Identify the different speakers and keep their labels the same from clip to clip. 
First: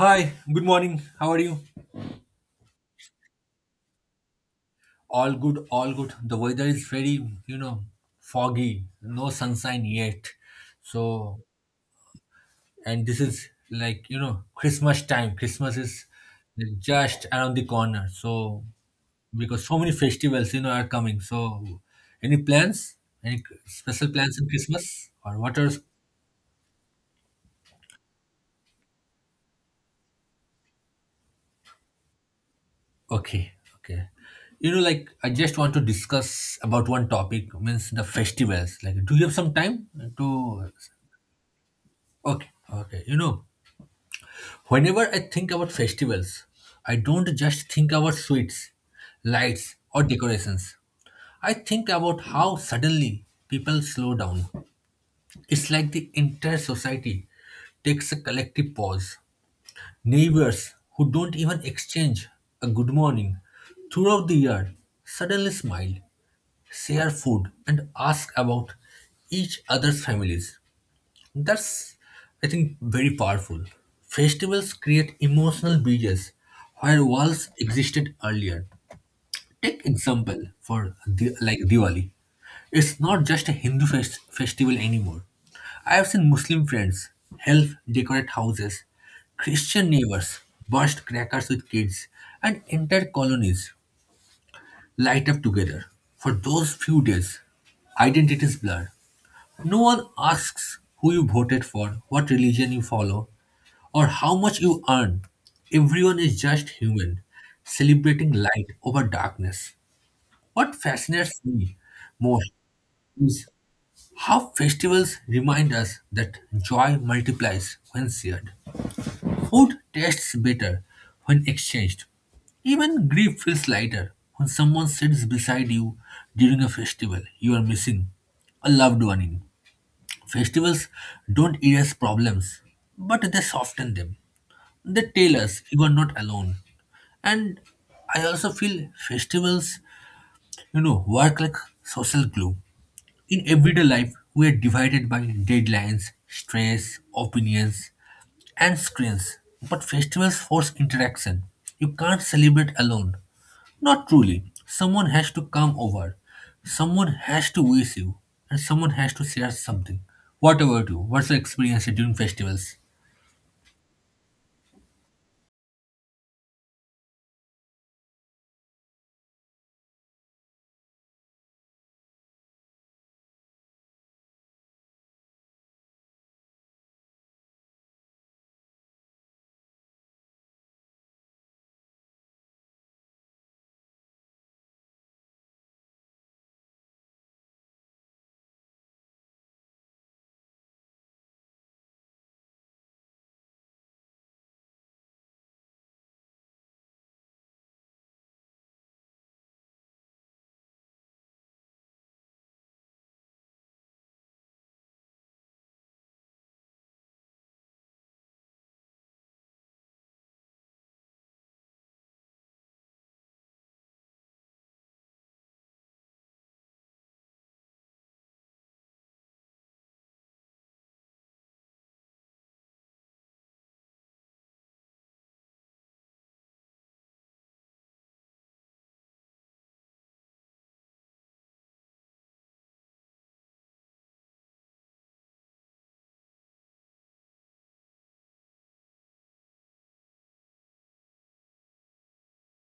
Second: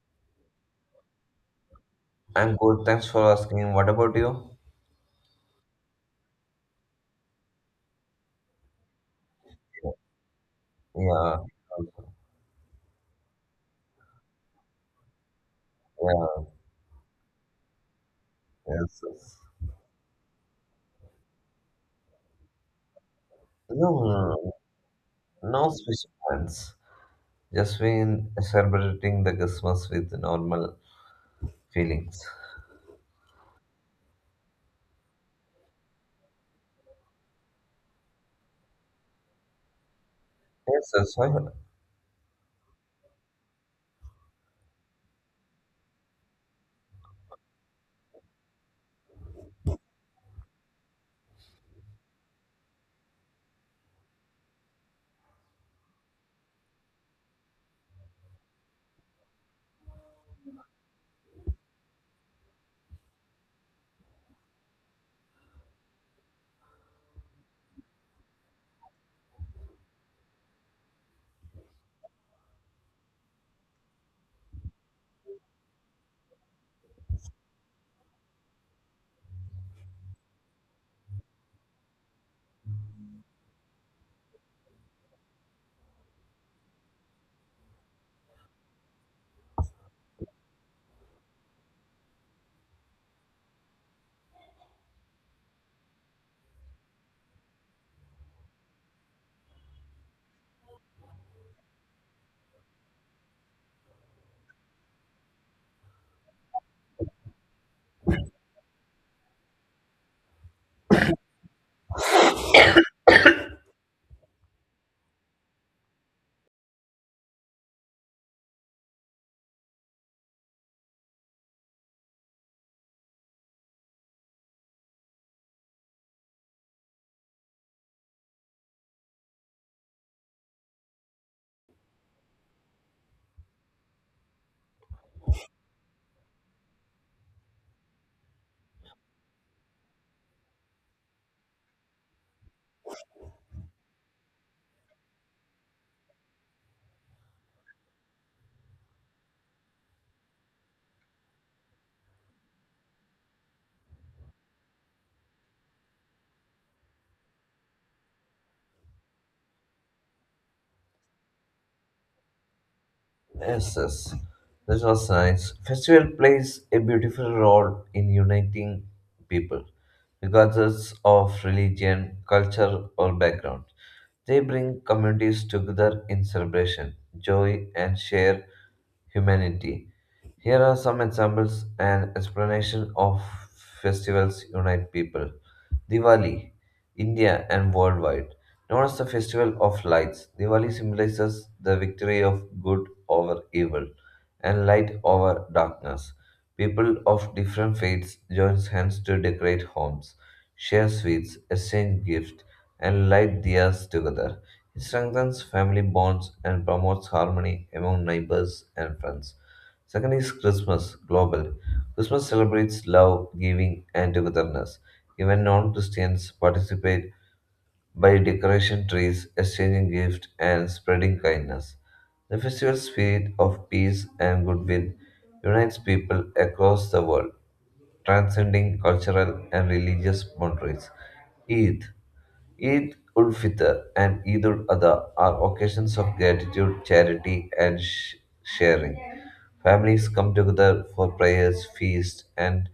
Speaker 1: Hi, good morning. How are you?
Speaker 2: I'm good. Thanks for asking. What about you?
Speaker 1: All good, all good. The weather is very, you know, foggy, no sunshine yet. So,
Speaker 2: Yeah.
Speaker 1: and this is like, Christmas time. Christmas is
Speaker 2: Yeah.
Speaker 1: just around the corner. So,
Speaker 2: Yes. Yes.
Speaker 1: because so many festivals, are coming. So, any plans? Any special plans in
Speaker 2: No,
Speaker 1: Christmas? Or what
Speaker 2: no
Speaker 1: are,
Speaker 2: special plans. Just been celebrating the Christmas with normal feelings.
Speaker 1: okay, okay. I just want to discuss about one topic, means the festivals. Like, do you have some time to
Speaker 2: Yes, yes. I-
Speaker 1: okay, okay. whenever I think about festivals, I don't just think about sweets, lights, or decorations. I think about how suddenly people slow down. It's like the entire society takes a collective pause. Neighbors who don't even exchange a good morning throughout the year suddenly smile, share food, and ask about each other's families. That's, I think, very powerful. Festivals create emotional bridges where walls existed earlier. Take example for like Diwali. It's not just a Hindu festival anymore. I have seen Muslim friends help decorate houses, Christian neighbors burst crackers with kids, and entire colonies light up together. For those few days, identities blur. No one asks who you voted for, what religion you follow, or how much you earn. Everyone is just human, celebrating light over darkness. What fascinates me most is how festivals remind us that joy multiplies when shared. Food tastes better when exchanged. Even grief feels lighter when someone sits beside you during a festival you are missing a loved one in. Festivals don't erase problems, but they soften them. They tell us you are not alone. And I also feel festivals, work like social glue. In everyday life, we are divided by deadlines, stress, opinions, and screens. But festivals force interaction. You can't celebrate alone. Not truly. Someone has to come over, someone has to wish you, and someone has to share something. Whatever about What's the experience during festivals?
Speaker 2: Yes, yes. This was nice. Festival plays a beautiful role in uniting people, regardless of religion, culture, or background. They bring communities together in celebration, joy, and shared humanity. Here are some examples and explanation of festivals unite people. Diwali, India and worldwide. Known as the festival of lights, Diwali symbolizes the victory of good over evil and light over darkness. People of different faiths join hands to decorate homes, share sweets, exchange gifts, and light diyas together. It strengthens family bonds and promotes harmony among neighbors and friends. Second is Christmas, global. Christmas celebrates love, giving, and togetherness. Even non Christians participate by decoration trees, exchanging gifts, and spreading kindness. The festival spirit of peace and goodwill unites people across the world transcending cultural and religious boundaries. Eid, Eid ul Fitr, and Eid ul Adha are occasions of gratitude, charity, and sharing. Families come together for prayers, feasts, and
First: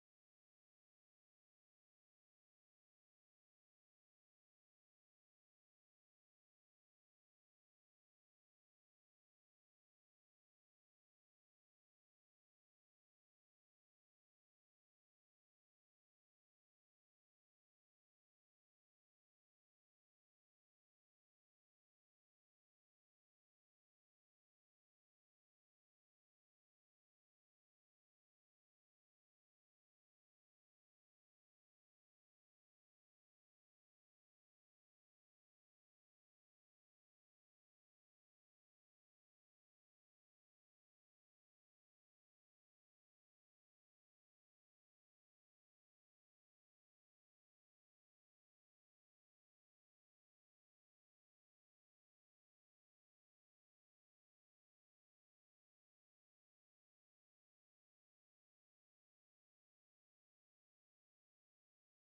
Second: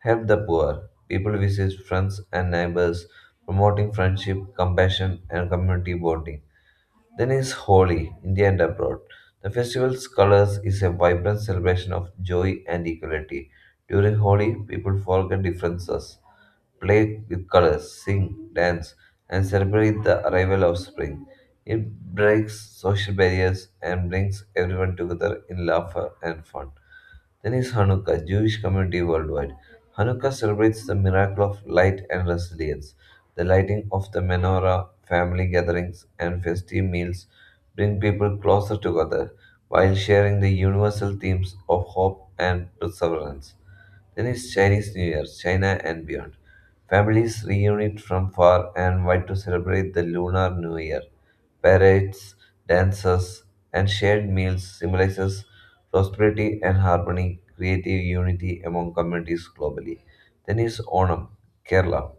Speaker 2: help the poor. People visit friends and neighbors, promoting friendship, compassion, and community bonding. Then is Holi, India and abroad. The festival's colors is a vibrant celebration of joy and equality. During Holi, people forget differences, play with colors, sing, dance, and celebrate the arrival of spring. It breaks social barriers and brings everyone together in laughter and fun. Then is Hanukkah, Jewish community worldwide. Hanukkah celebrates the miracle of light and resilience. The lighting of the menorah, family gatherings, and festive meals bring people closer together while sharing the universal themes of hope and perseverance. Then is Chinese New Year, China and beyond. Families reunite from far and wide to celebrate the Lunar New Year. Parades, dances, and shared meals symbolizes prosperity and harmony, creative unity among communities globally. Then is Onam, Kerala.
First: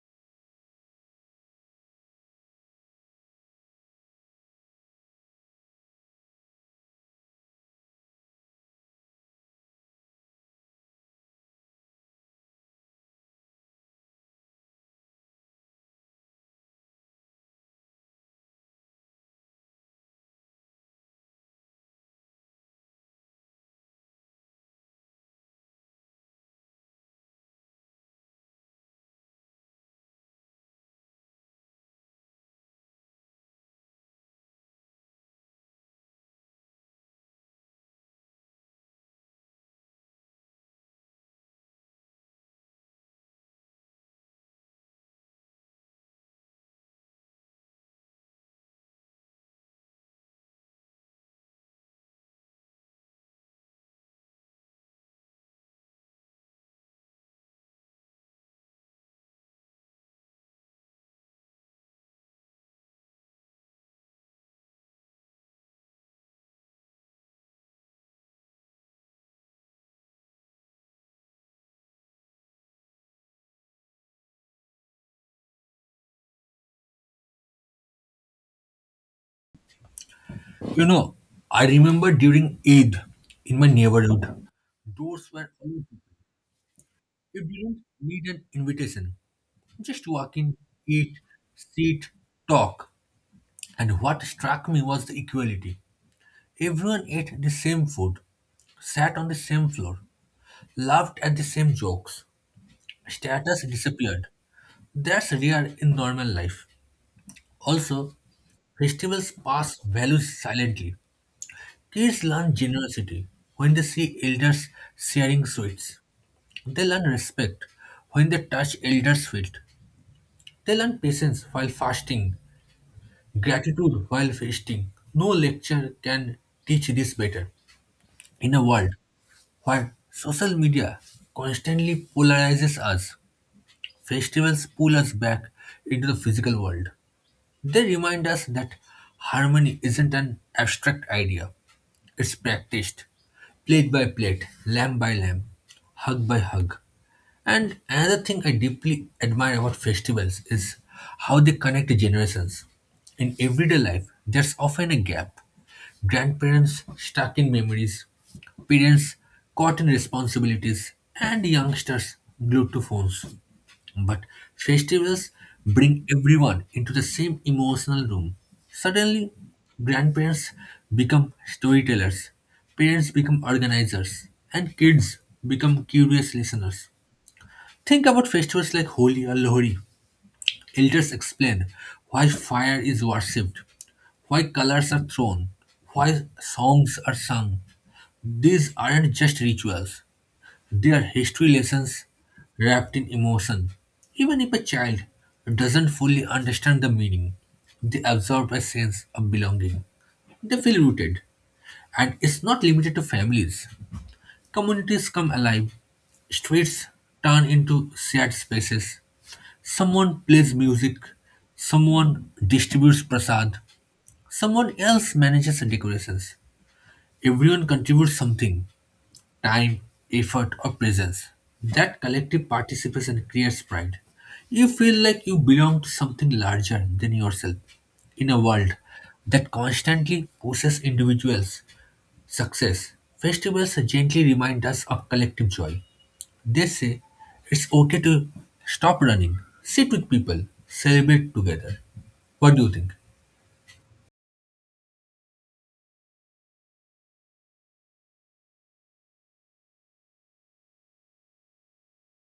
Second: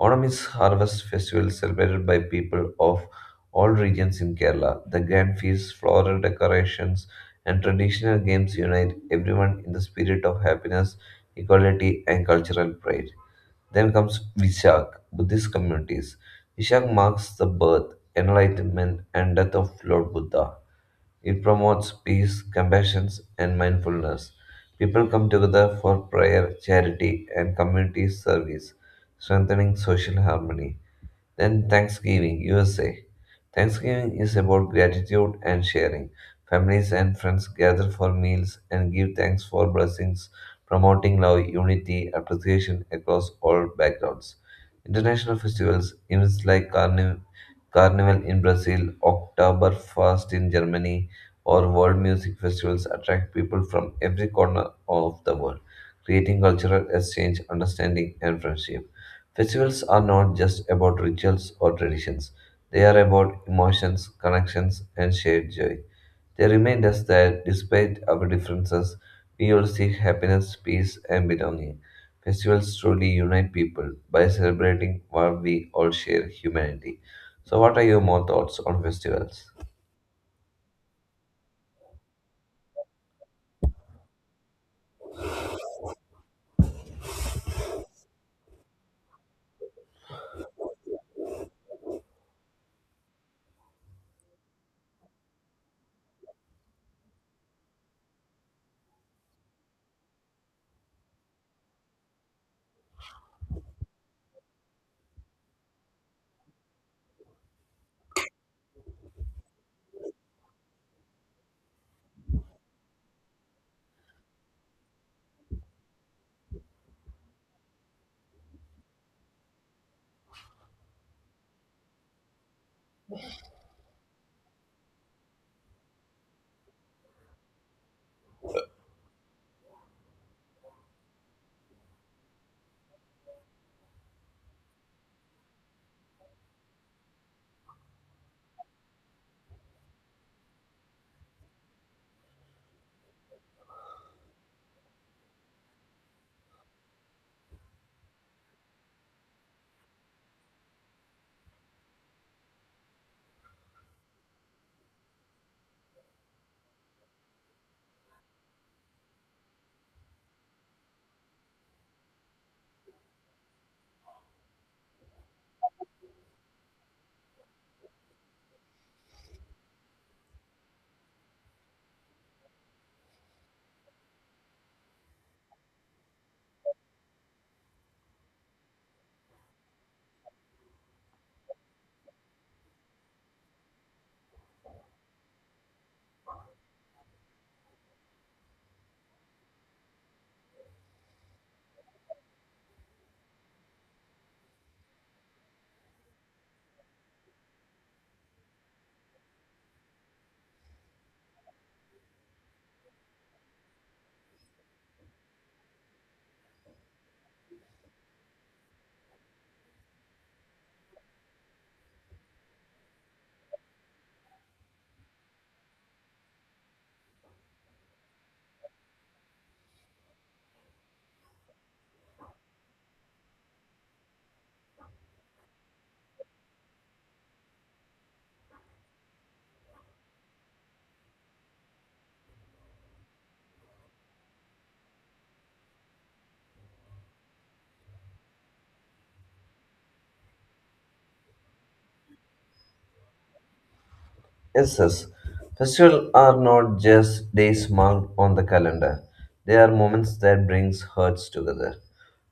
Speaker 2: Onam is harvest festival celebrated by people of all regions in Kerala. The grand feasts, floral decorations, and traditional games unite everyone in the spirit of happiness, equality, and cultural pride. Then comes Vishak, Buddhist communities. Vishak marks the birth, enlightenment, and death of Lord Buddha. It promotes peace, compassion, and mindfulness. People come together for prayer, charity, and community service, strengthening social harmony. Then Thanksgiving, USA. Thanksgiving is about gratitude and sharing. Families and friends gather for meals and give thanks for blessings, promoting love, unity, appreciation across all backgrounds. International festivals, events like Carnival in Brazil, Oktoberfest in Germany, or world music festivals attract people from every corner of the world, creating cultural exchange, understanding, and friendship. Festivals are not just about rituals or traditions, they are about emotions, connections, and shared joy. They remind us that despite our differences, we all seek happiness, peace, and belonging. Festivals truly unite people by celebrating what we all share humanity. So, what are your more thoughts on festivals?
Speaker 1: You know, I remember during Eid in my neighborhood, doors were open. You didn't need an invitation. Just walk in, eat, sit, talk. And what struck me was the equality. Everyone ate the same food, sat on the same floor, laughed at the same jokes. Status disappeared. That's rare in normal life. Also, festivals pass values silently. Kids learn generosity when they see elders sharing sweets. They learn respect when they touch elders' feet. They learn patience while fasting, gratitude while feasting. No lecture can teach this better. In a world where social media constantly polarizes us, festivals pull us back into the physical world. They remind us that harmony isn't an abstract idea, it's practiced plate by plate, lamb by lamb, hug by hug. And another thing I deeply admire about festivals is how they connect generations. In everyday life, there's often a gap. Grandparents stuck in memories, parents caught in responsibilities, and youngsters glued to phones. But festivals bring everyone into the same emotional room. Suddenly, grandparents become storytellers, parents become organizers, and kids become curious listeners. Think about festivals like Holi or Lohri. Elders explain why fire is worshipped, why colors are thrown, why songs are sung. These aren't just rituals, they are history lessons wrapped in emotion. Even if a child doesn't fully understand the meaning, they absorb a sense of belonging. They feel rooted, and it's not limited to families. Communities come alive, streets turn into shared spaces. Someone plays music, someone distributes prasad, someone else manages the decorations. Everyone contributes something, time, effort, or presence. That collective participation creates pride. You feel like you belong to something larger than yourself in a world that constantly pushes individuals success. Festivals gently remind us of collective joy. They say it's okay to stop running, sit with people, celebrate together. What do you think?
Speaker 2: Yes, yes. Festivals are not just days marked on the calendar. They are moments that brings hearts together.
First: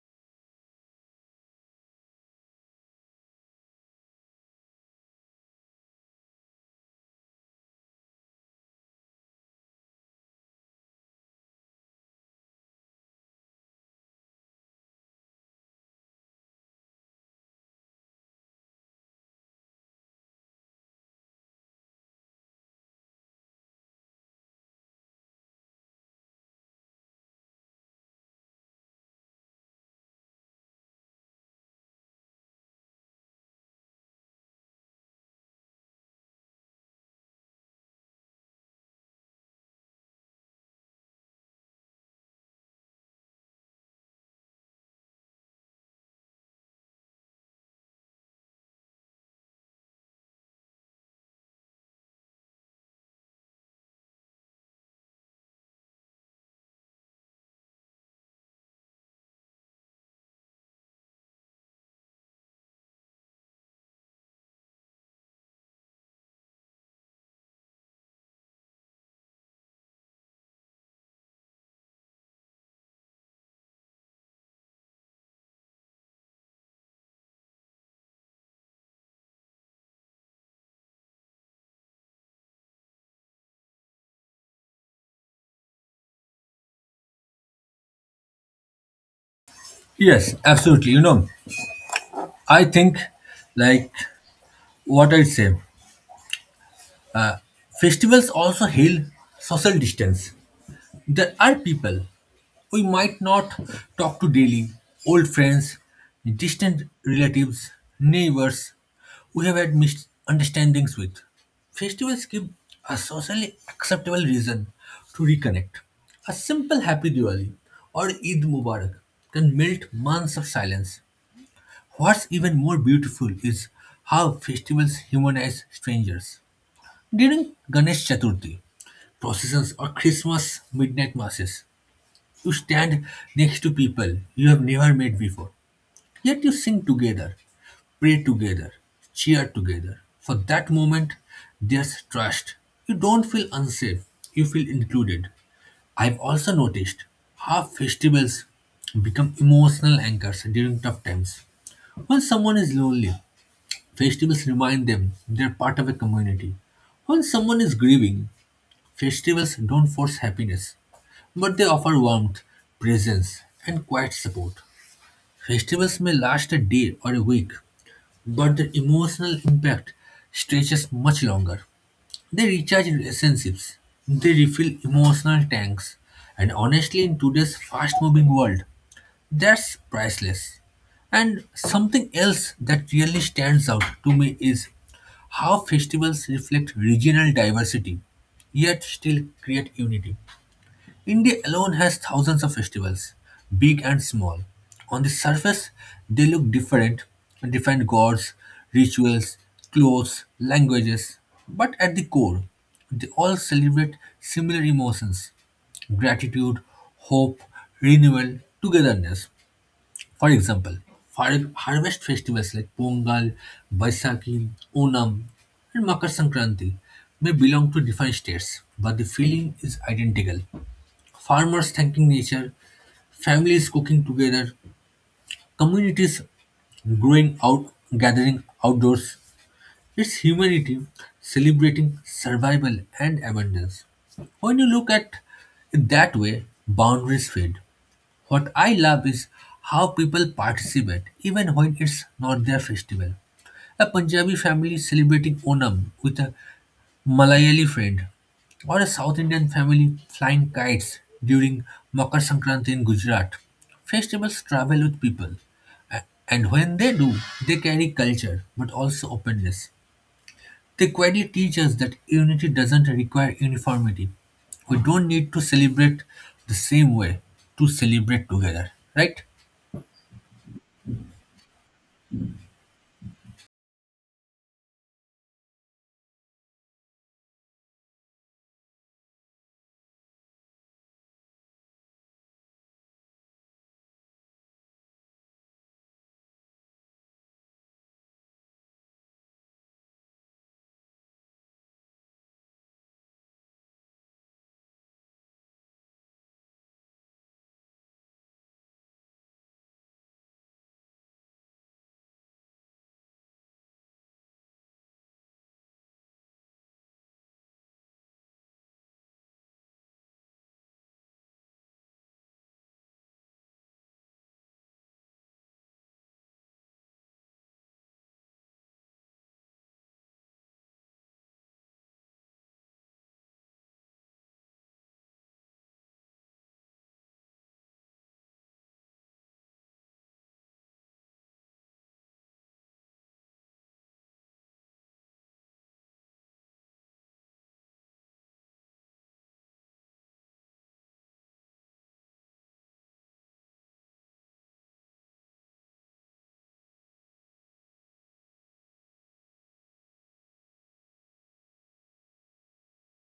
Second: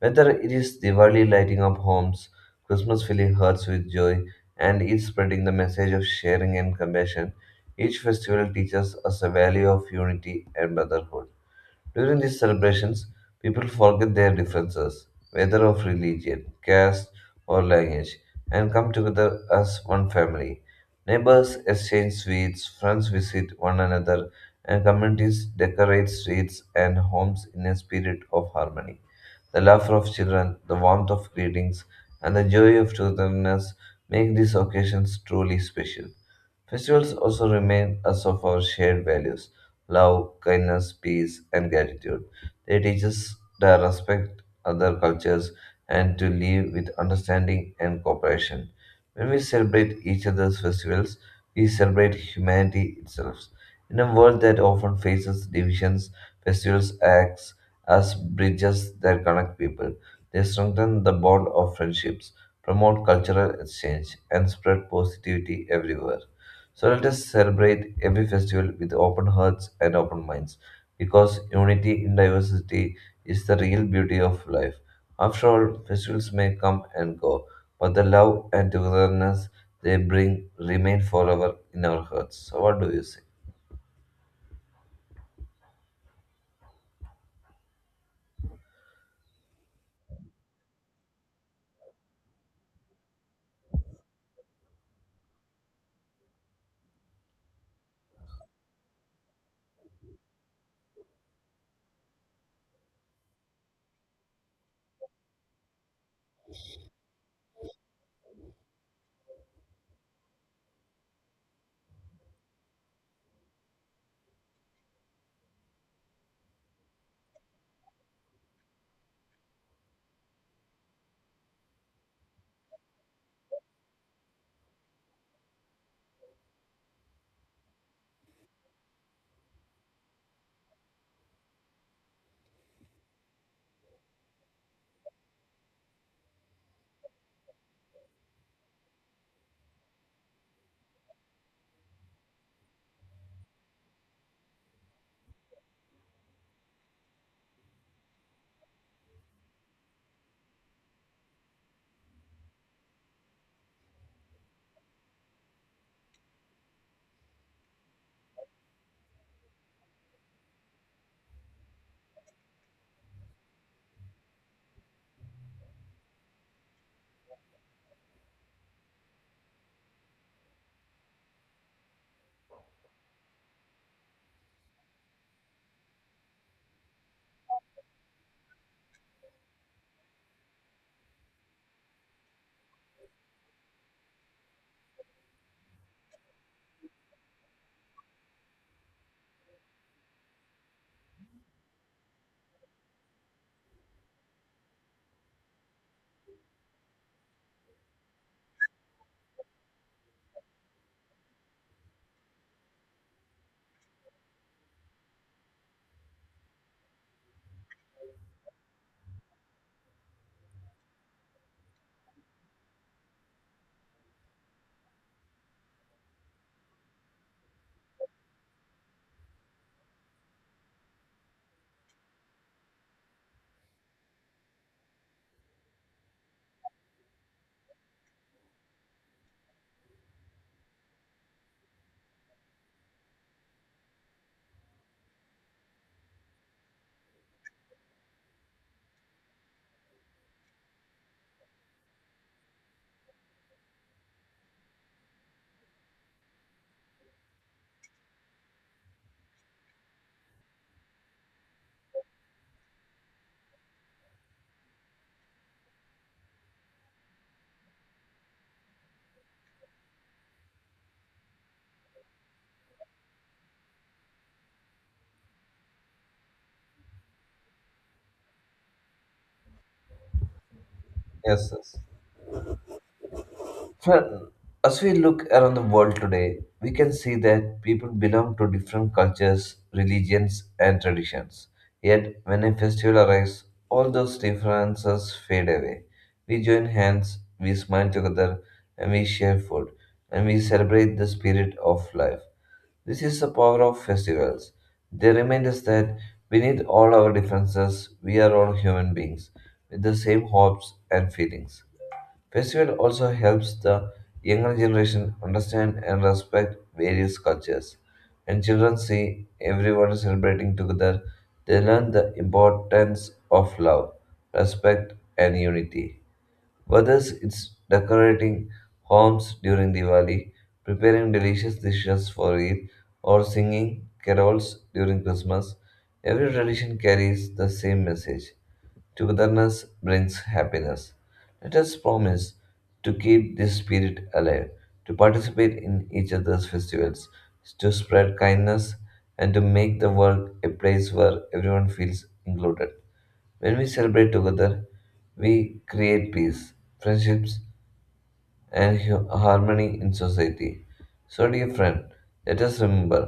Speaker 2: Whether it is Diwali lighting up homes, Christmas filling hearts with joy, and Eid spreading the message of sharing and compassion, each festival teaches us the value of unity and brotherhood. During these celebrations, people forget their differences, whether of religion, caste, or language, and come together as one family. Neighbors exchange sweets, friends visit one another, and communities decorate streets and homes in a spirit of harmony. The laughter of children, the warmth of greetings, and the joy of togetherness make these occasions truly special. Festivals also remind us of our shared values: love, kindness, peace, and gratitude. They teach us to respect other cultures and to live with understanding and cooperation. When we celebrate each other's festivals, we celebrate humanity itself. In a world that often faces divisions, festivals act as bridges that connect people. They strengthen the bond of friendships, promote cultural exchange, and spread positivity everywhere. So let us celebrate every festival with open hearts and open minds, because unity in diversity is the real beauty of life. After all, festivals may come and go, but the love and togetherness they bring remain forever in our hearts. So what do you say?
Speaker 1: Yes, absolutely. You know, I think like what I'd say. Uh, festivals also heal social distance. There are people we might not talk to daily, old friends, distant relatives, neighbors we have had misunderstandings with. Festivals give a socially acceptable reason to reconnect. A simple Happy Diwali or Eid Mubarak can melt months of silence. What's even more beautiful is how festivals humanize strangers. During Ganesh Chaturthi, processions or Christmas midnight masses, you stand next to people you have never met before. Yet you sing together, pray together, cheer together. For that moment, there's trust. You don't feel unsafe, you feel included. I've also noticed how festivals become emotional anchors during tough times. When someone is lonely, festivals remind them they're part of a community. When someone is grieving, festivals don't force happiness, but they offer warmth, presence, and quiet support. Festivals may last a day or a week, but their emotional impact stretches much longer. They recharge relationships, they refill emotional tanks, and honestly, in today's fast moving world, that's priceless. And something else that really stands out to me is how festivals reflect regional diversity, yet still create unity. India alone has thousands of festivals, big and small. On the surface, they look different, different gods, rituals, clothes, languages, but at the core, they all celebrate similar emotions, gratitude, hope, renewal, togetherness. For example, harvest festivals like Pongal, Baisakhi, Onam, and Makar Sankranti may belong to different states, but the feeling is identical. Farmers thanking nature, families cooking together, communities growing out, gathering outdoors. It's humanity celebrating survival and abundance. When you look at it that way, boundaries fade. What I love is how people participate even when it's not their festival. A Punjabi family celebrating Onam with a Malayali friend, or a South Indian family flying kites during Makar Sankranti in Gujarat. Festivals travel with people, a- and when they do, they carry culture but also openness. The query teaches that unity doesn't require uniformity. We don't need to celebrate the same way to celebrate together, right?
Speaker 2: Yes, yes. Well, as we look around the world today, we can see that people belong to different cultures, religions, and traditions. Yet, when a festival arrives, all those differences fade away. We join hands, we smile together, and we share food, and we celebrate the spirit of life. This is the power of festivals. They remind us that beneath all our differences, we are all human beings with the same hopes and feelings. Festival also helps the younger generation understand and respect various cultures. When children see everyone celebrating together, they learn the importance of love, respect, and unity. Whether it's decorating homes during Diwali, preparing delicious dishes for Eid, or singing carols during Christmas, every tradition carries the same message: togetherness brings happiness. Let us promise to keep this spirit alive, to participate in each other's festivals, to spread kindness, and to make the world a place where everyone feels included. When we celebrate together, we create peace, friendships, and harmony in society. So, dear friend, let us remember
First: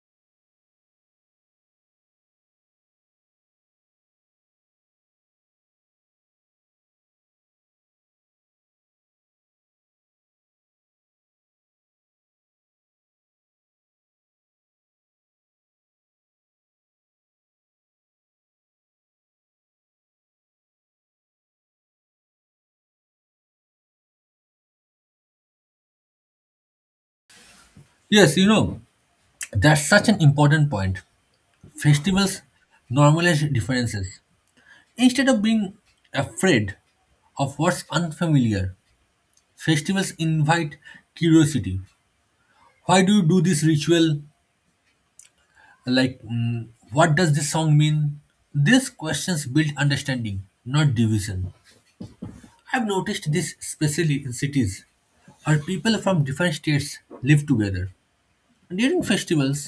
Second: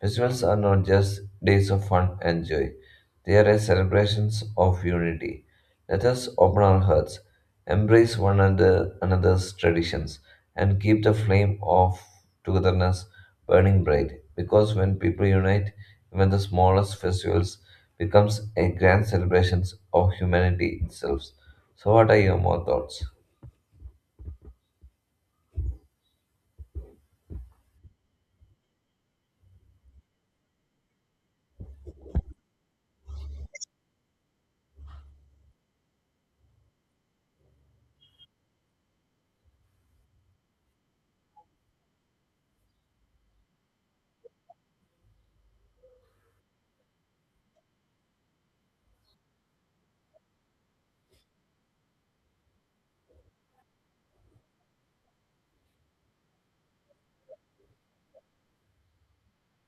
Speaker 2: festivals are not just days of fun and joy, they are as celebrations of unity. Let us open our hearts, embrace one another, another's traditions, and keep the flame of togetherness burning bright. Because when people unite, even the smallest festivals becomes a grand celebration of humanity itself. So, what are your more thoughts?
Speaker 1: Yes, you know, that's such an important point. Festivals normalize differences. Instead of being afraid of what's unfamiliar, festivals invite curiosity. Why do you do this ritual? Like, what does this song mean? These questions build understanding, not division. I've noticed this especially in cities where people from different states live together. During festivals,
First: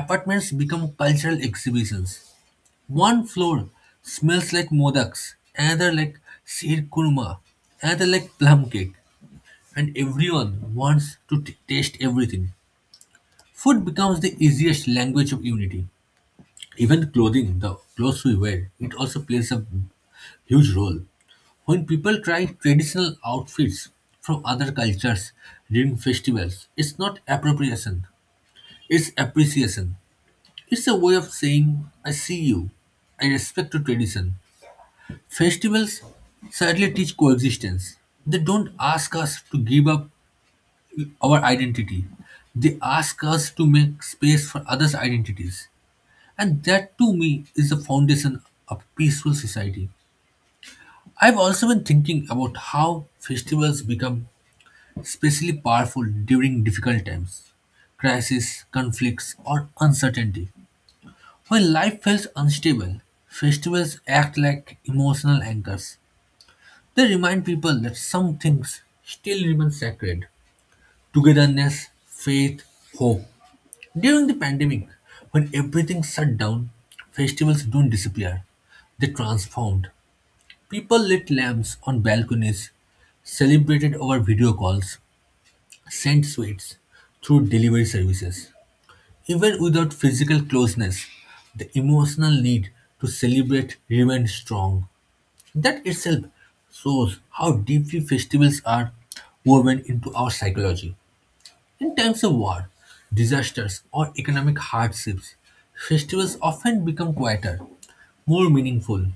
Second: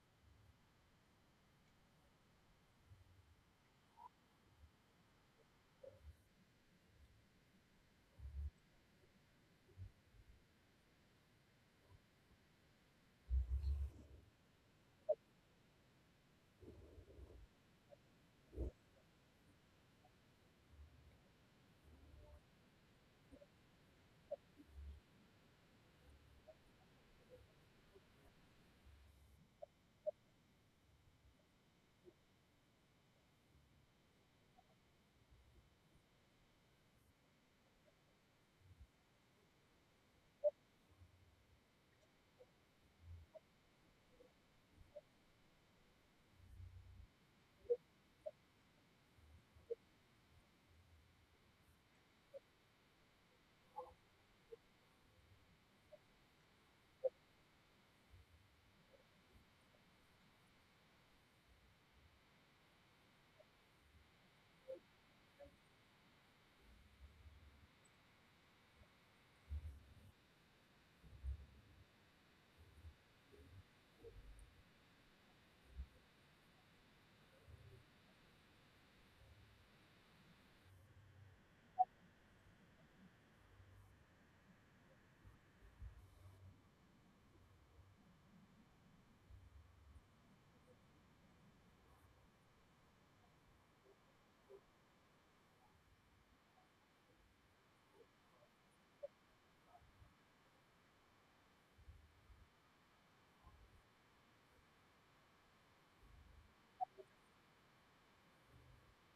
Speaker 1: apartments become cultural exhibitions. One floor smells like modaks, another like sheer kurma, another like plum cake, and everyone wants to taste everything. Food becomes the easiest language of unity. Even clothing, the clothes we wear, it also plays a huge role. When people try traditional outfits from other cultures during festivals, it's not appropriation, it's appreciation. It's a way of saying, I see you, I respect your tradition. Festivals sadly teach coexistence. They don't ask us to give up our identity, they ask us to make space for others' identities. And that to me is the foundation of peaceful society. I've also been thinking about how festivals become especially powerful during difficult times, crises, conflicts, or uncertainty. When life feels unstable, festivals act like emotional anchors. They remind people that some things still remain sacred, togetherness, faith, hope. During the pandemic, when everything shut down, festivals don't disappear. They transformed. People lit lamps on balconies, celebrated over video calls, sent sweets through delivery services. Even without physical closeness, the emotional need to celebrate remained strong. That itself shows how deeply festivals are woven into our psychology. In times of war, disasters, or economic hardships, festivals often become quieter, more meaningful,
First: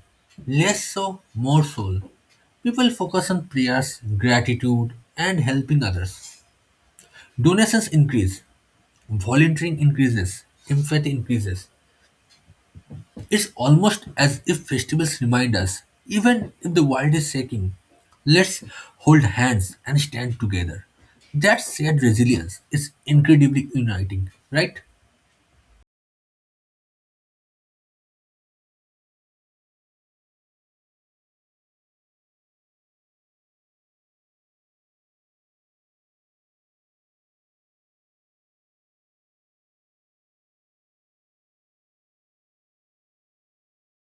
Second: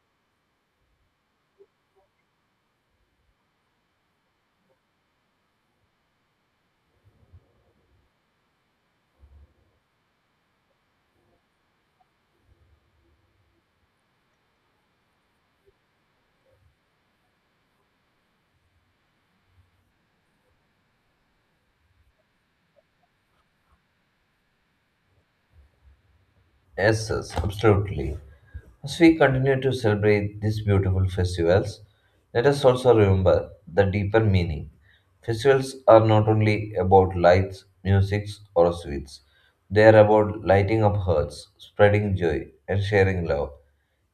Speaker 1: less so, more soul. People focus on prayers, gratitude, and helping others. Donations increase, volunteering increases, empathy increases. It's almost as if festivals remind us, even if the world is shaking, let's hold hands and stand together. That shared resilience is incredibly uniting, right?
Speaker 2: Yes, yes, absolutely. As we continue to celebrate these beautiful festivals, let us also remember the deeper meaning. Festivals are not only about lights, music, or sweets, they are about lighting up hearts, spreading joy, and sharing love.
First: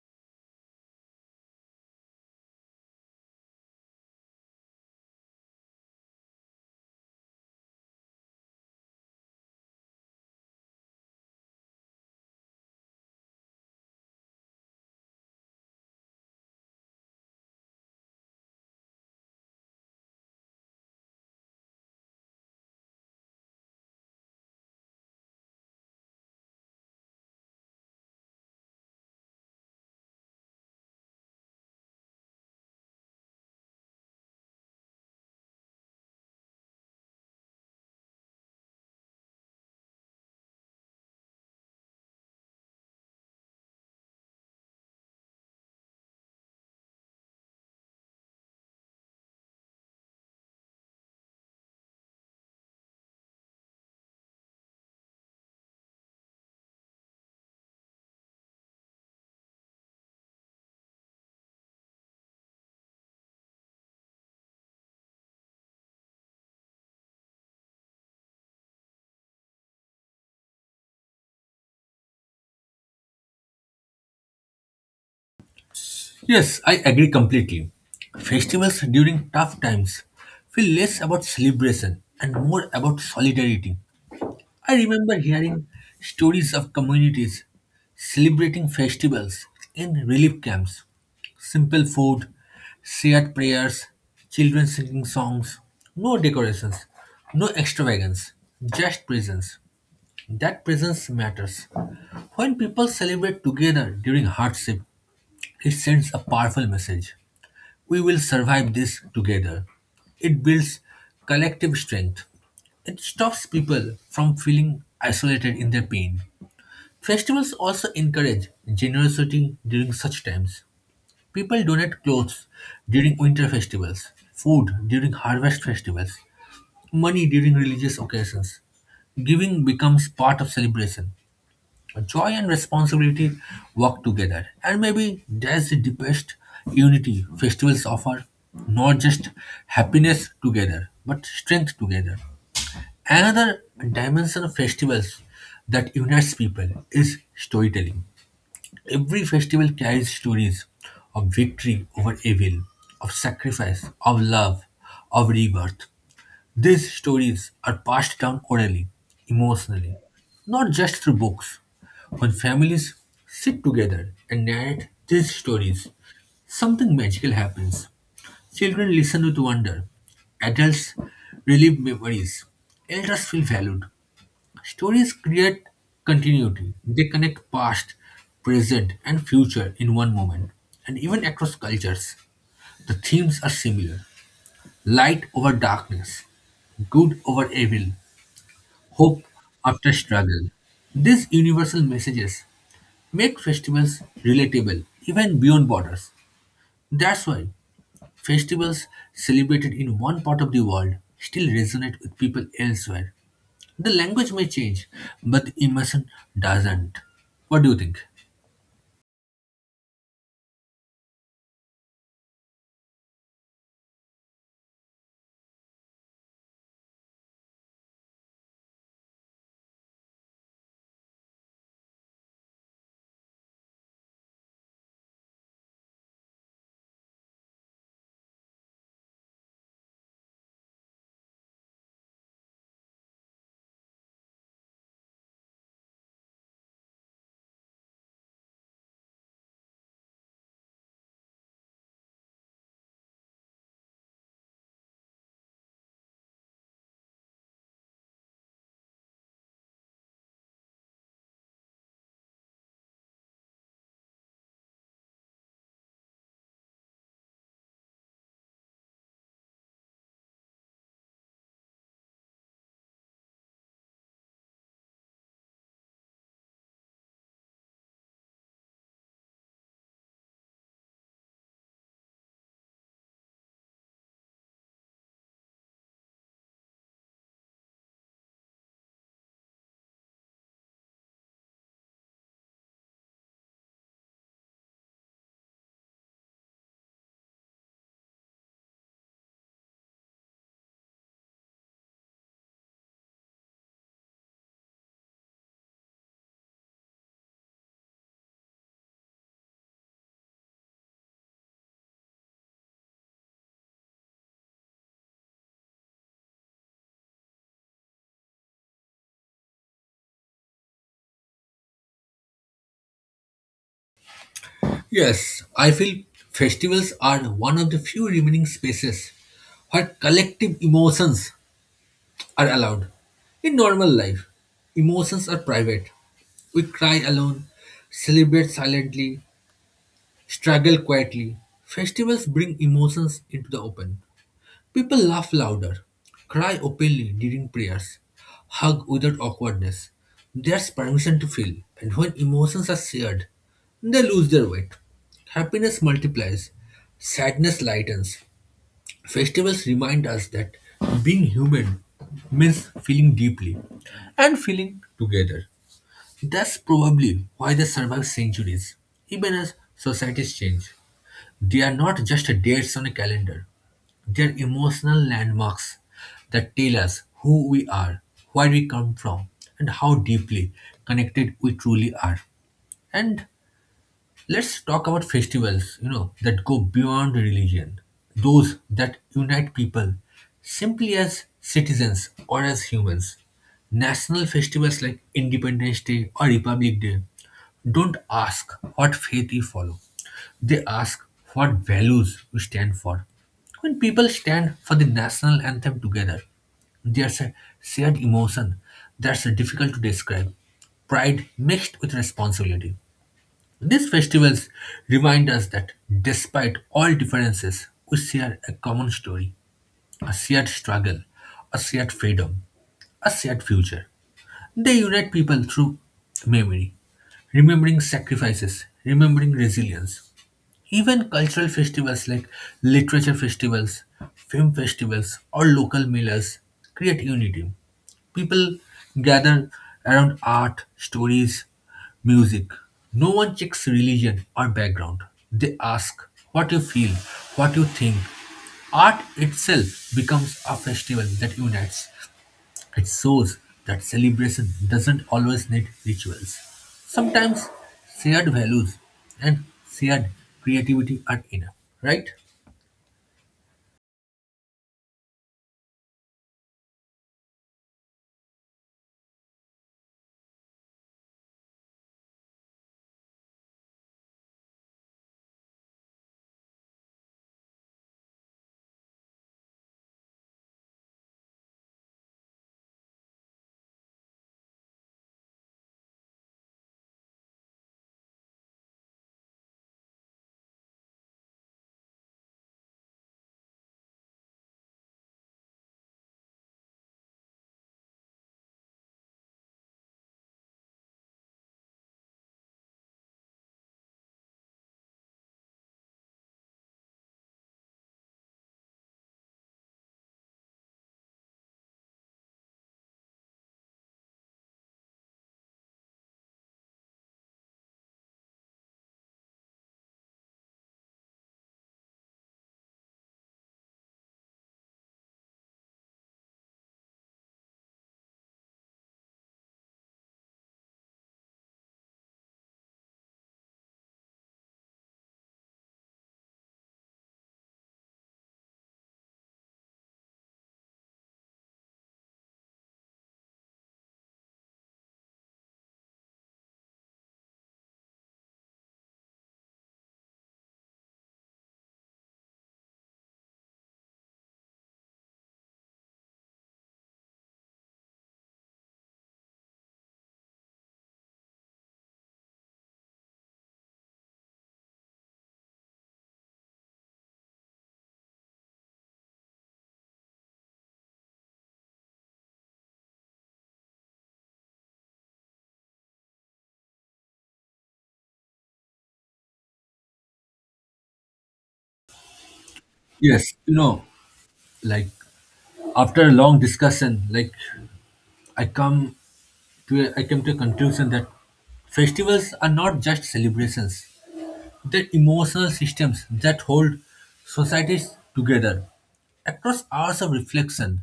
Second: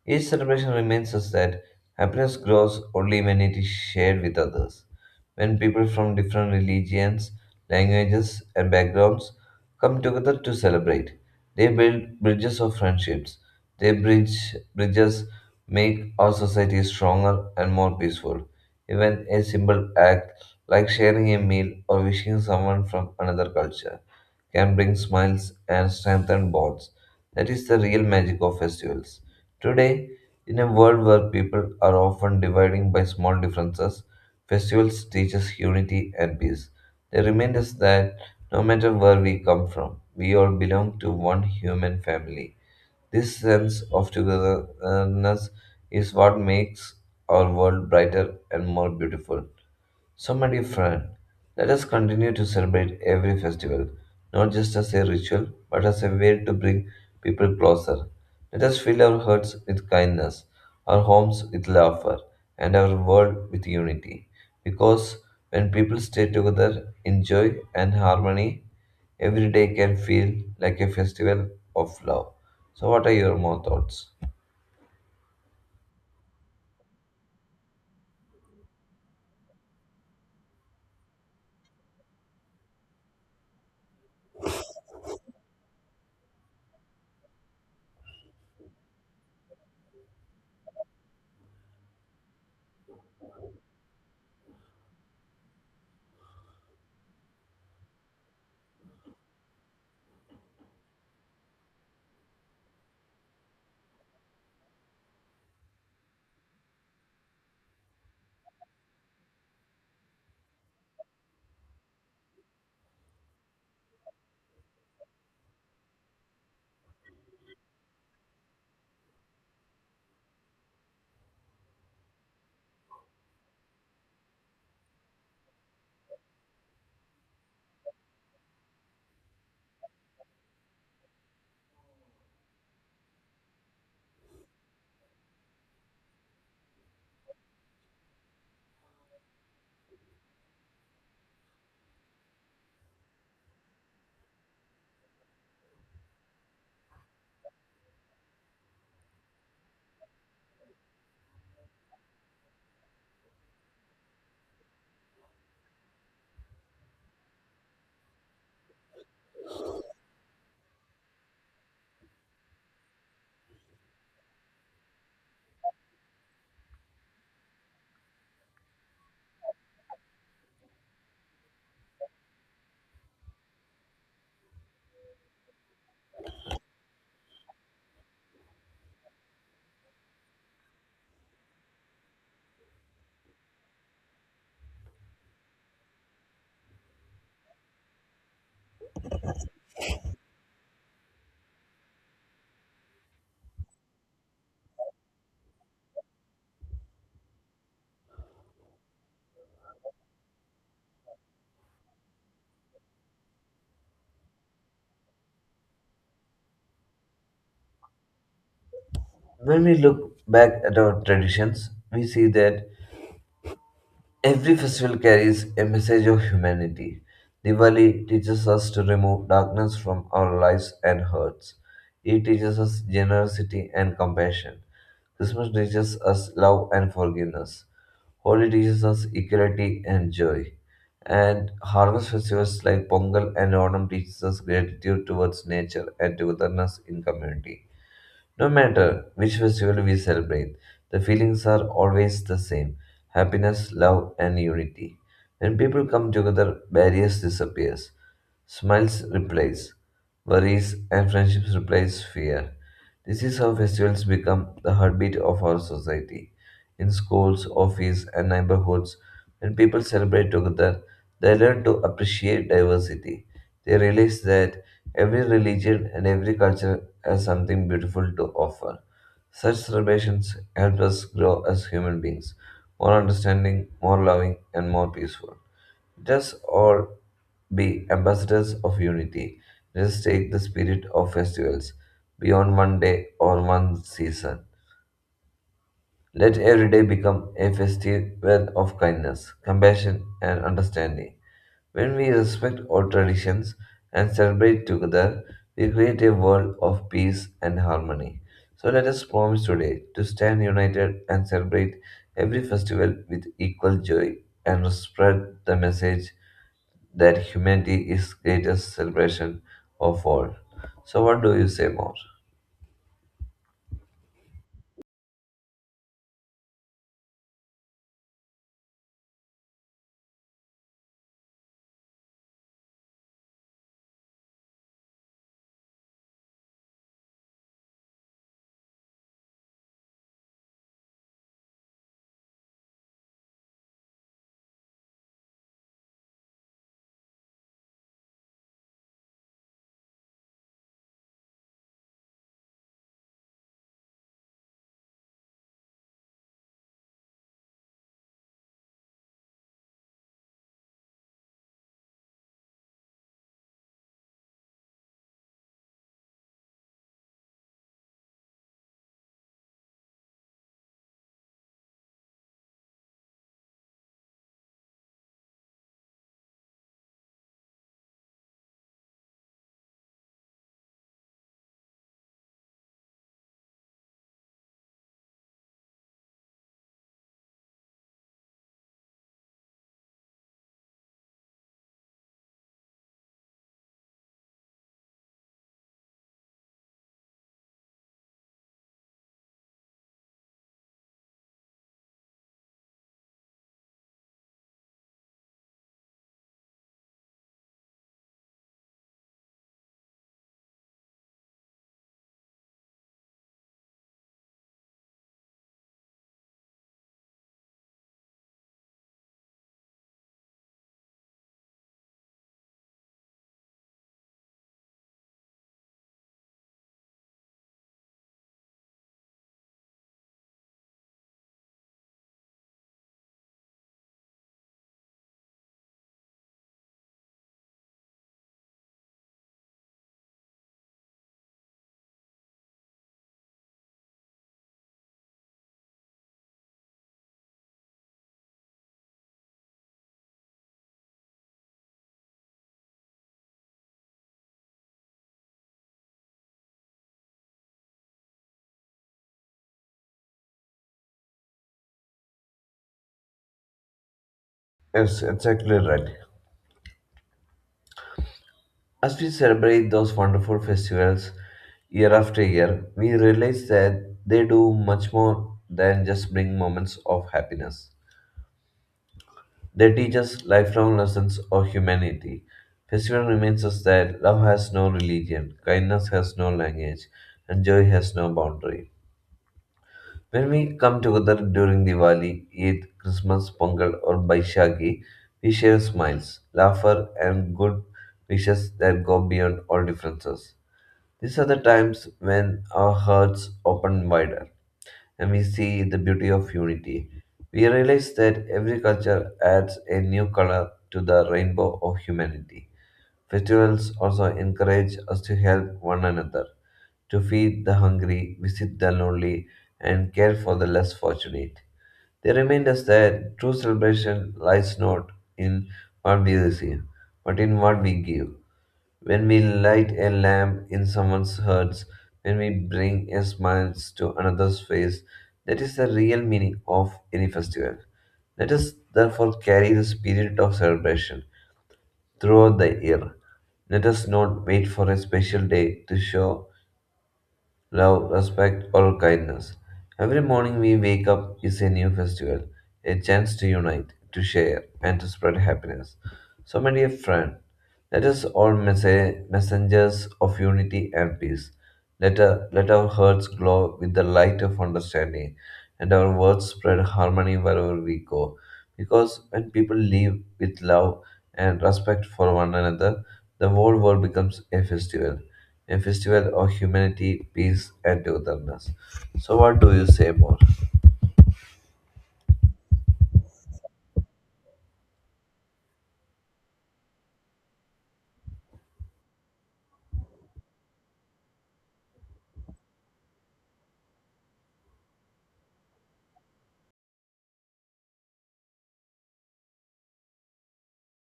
Speaker 2: Each celebration reminds us that happiness grows only when it is shared with others. When people from different religions, languages, and backgrounds come together to celebrate, they build bridges of friendships. They bridge Bridges make our society stronger and more peaceful. Even a simple act like sharing a meal or wishing someone from another culture can bring smiles and strengthen bonds. That is the real magic of festivals. Today, in a world where people are often dividing by small differences, festivals teach us unity and peace. They remind us that no matter where we come from, we all belong to one human family. This sense of togetherness is what makes our world brighter and more beautiful. So, my dear friend, let us continue to celebrate every festival, not just as a ritual, but as a way to bring people closer. Let us fill our hearts with kindness, our homes with laughter, and our world with unity. Because when people stay together in joy and harmony, every day can feel like a festival of love. So, what are your more thoughts?
Speaker 1: Yes, I agree completely. Festivals during tough times feel less about celebration and more about solidarity. I remember hearing stories of communities celebrating festivals in relief camps. Simple food, shared prayers, children singing songs, no decorations, no extravagance, just presence. That presence matters. When people celebrate together during hardship, it sends a powerful message. We will survive this together. It builds collective strength. It stops people from feeling isolated in their pain. Festivals also encourage generosity during such times. People donate clothes during winter festivals, food during harvest festivals, money during religious occasions. Giving becomes part of celebration. Joy and responsibility work together, and maybe that's the deepest unity festivals offer. Not just happiness together, but strength together. Another dimension of festivals that unites people is storytelling. Every festival carries stories of victory over evil, of sacrifice, of love, of rebirth. These stories are passed down orally, emotionally, not just through books. When families sit together and narrate these stories, something magical happens. Children listen with wonder, adults relive memories, elders feel valued. Stories create continuity, they connect past, present, and future in one moment, and even across cultures. The themes are similar, light over darkness, good over evil, hope after struggle. These universal messages make festivals relatable even beyond borders. That's why festivals celebrated in one part of the world still resonate with people elsewhere. The language may change, but the emotion doesn't. What do you think?
Speaker 2: When we look back at our traditions, we see that every festival carries a message of humanity. Diwali teaches us to remove darkness from our lives and hearts. It teaches us generosity and compassion. Christmas teaches us love and forgiveness. Holi teaches us equality and joy. And harvest festivals like Pongal and Onam teaches us gratitude towards nature and togetherness in community. No matter which festival we celebrate, the feelings are always the same: happiness, love, and unity. When people come together, barriers disappear, smiles replace worries, and friendships replace fear. This is how festivals become the heartbeat of our society. In schools, office, and neighborhoods, when people celebrate together, they learn to appreciate diversity. They realize that every religion and every culture has something beautiful to offer. Such celebrations help us grow as human beings, more understanding, more loving, and more peaceful. Let us all be ambassadors of unity. Let us take the spirit of festivals beyond one day or one season. Let every day become a festival of kindness, compassion, and understanding. When we respect our traditions and celebrate together, we create a world of peace and harmony. So let us promise today to stand united and celebrate every festival with equal joy and spread the message that humanity is greatest celebration of all. So what do you say more?
Speaker 1: Yes, I feel festivals are one of the few remaining spaces where collective emotions are allowed. In normal life, emotions are private. We cry alone, celebrate silently, struggle quietly. Festivals bring emotions into the open. People laugh louder, cry openly during prayers, hug without awkwardness. There's permission to feel, and when emotions are shared, they lose their weight. Happiness multiplies, sadness lightens. Festivals remind us that being human means feeling deeply and feeling together. That's probably why they survive centuries. Even as societies change, they are not just dates on a calendar, they are emotional landmarks that tell us who we are, where we come from, and how deeply connected we truly are. And let's talk about festivals, that go beyond religion, those that unite people simply as citizens or as humans. National festivals like Independence Day or Republic Day don't ask what faith you follow, they ask what values we stand for. When people stand for the national anthem together, there's a shared emotion that's difficult to describe. Pride mixed with responsibility. These festivals remind us that despite all differences, we share a common story, a shared struggle, a shared freedom, a shared future. They unite people through memory, remembering sacrifices, remembering resilience, even cultural festivals like literature festivals, film festivals, or local millers create unity. People gather around art, stories, music. No one checks religion or background. They ask what you feel, what you think. Art itself becomes a festival that unites. It shows that celebration doesn't always need rituals. Sometimes shared values and shared creativity are enough, right?
Speaker 2: Yes, exactly right. As we celebrate those wonderful festivals year after year, we realize that they do much more than just bring moments of happiness. They teach us lifelong lessons of humanity. Festival reminds us that love has no religion, kindness has no language, and joy has no boundary. When we come together during Diwali, Eid, Christmas, Pongal, or Baishagi, we share smiles, laughter, and good wishes that go beyond all differences. These are the times when our hearts open wider and we see the beauty of unity. We realize that every culture adds a new color to the rainbow of humanity. Festivals also encourage us to help one another, to feed the hungry, visit the lonely, and care for the less fortunate. They remind us that true celebration lies not in what we receive, but in what we give. When we light a lamp in someone's heart, when we bring a smile to another's face, that is the real meaning of any festival. Let us therefore carry the spirit of celebration throughout the year. Let us not wait for a special day to show love, respect, or kindness. Every morning we wake up is a new festival, a chance to unite, to share, and to spread happiness. So, my dear friend, let us all messengers of unity and peace. Let our hearts glow with the light of understanding, and our words spread harmony wherever we go. Because when people live with love and respect for one another, the whole world becomes a festival, a festival of humanity, peace, and togetherness. So, what do you say more?
Speaker 1: Yes, you know, like after a long discussion, like I come to a, I came to a conclusion that festivals are not just celebrations; the emotional systems that hold societies together. Across hours of reflection,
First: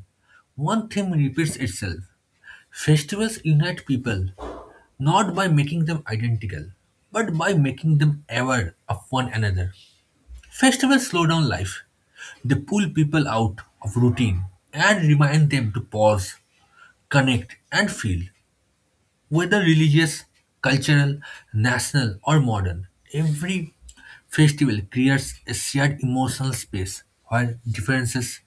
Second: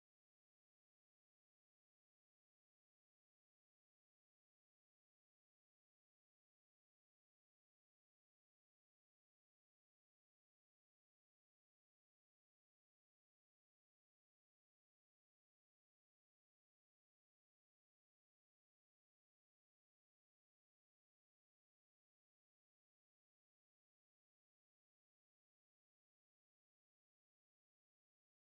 Speaker 1: one theme repeats itself. Festivals unite people, not by making them identical, but by making them aware of one another. Festivals slow down life. They pull people out of routine and remind them to pause, connect, and feel. Whether religious, cultural, national, or modern, every festival creates a shared emotional space where differences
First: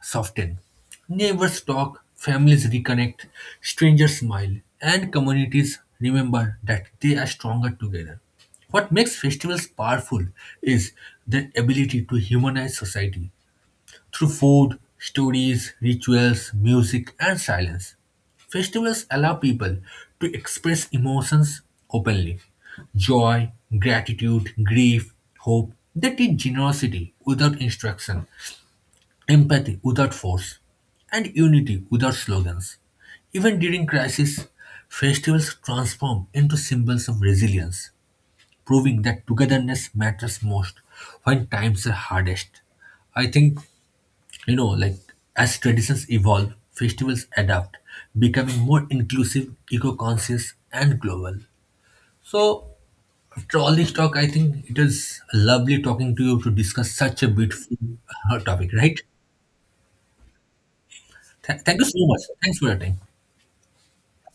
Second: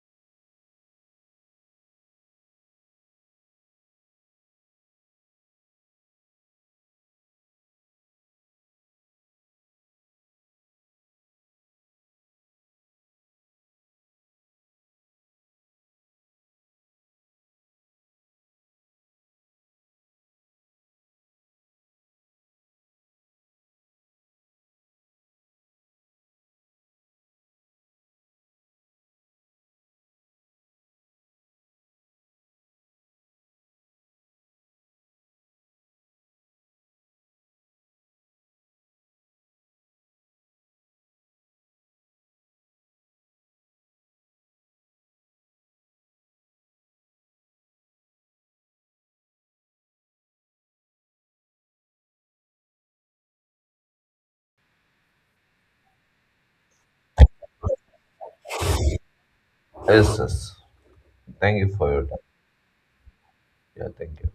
Speaker 1: soften. Neighbors talk, families reconnect, strangers smile, and communities remember that they are stronger together. What makes festivals powerful is their ability to humanize society through food, stories, rituals, music, and silence. Festivals allow people to express emotions openly, joy, gratitude, grief, hope. They teach generosity without instruction, empathy without force, and unity without slogans. Even during crisis, festivals transform into symbols of resilience, proving that togetherness matters most when times are hardest. I think you know, like as traditions evolve, festivals adapt, becoming more inclusive, eco-conscious, and global. So, after all this talk, I think it was lovely talking to you to discuss such a beautiful topic, right?
Speaker 2: Yes, yes. Thank you
Speaker 1: Thank you
Speaker 2: for
Speaker 1: so
Speaker 2: your time.
Speaker 1: much. Thanks for your time.
Speaker 2: Yeah, thank you.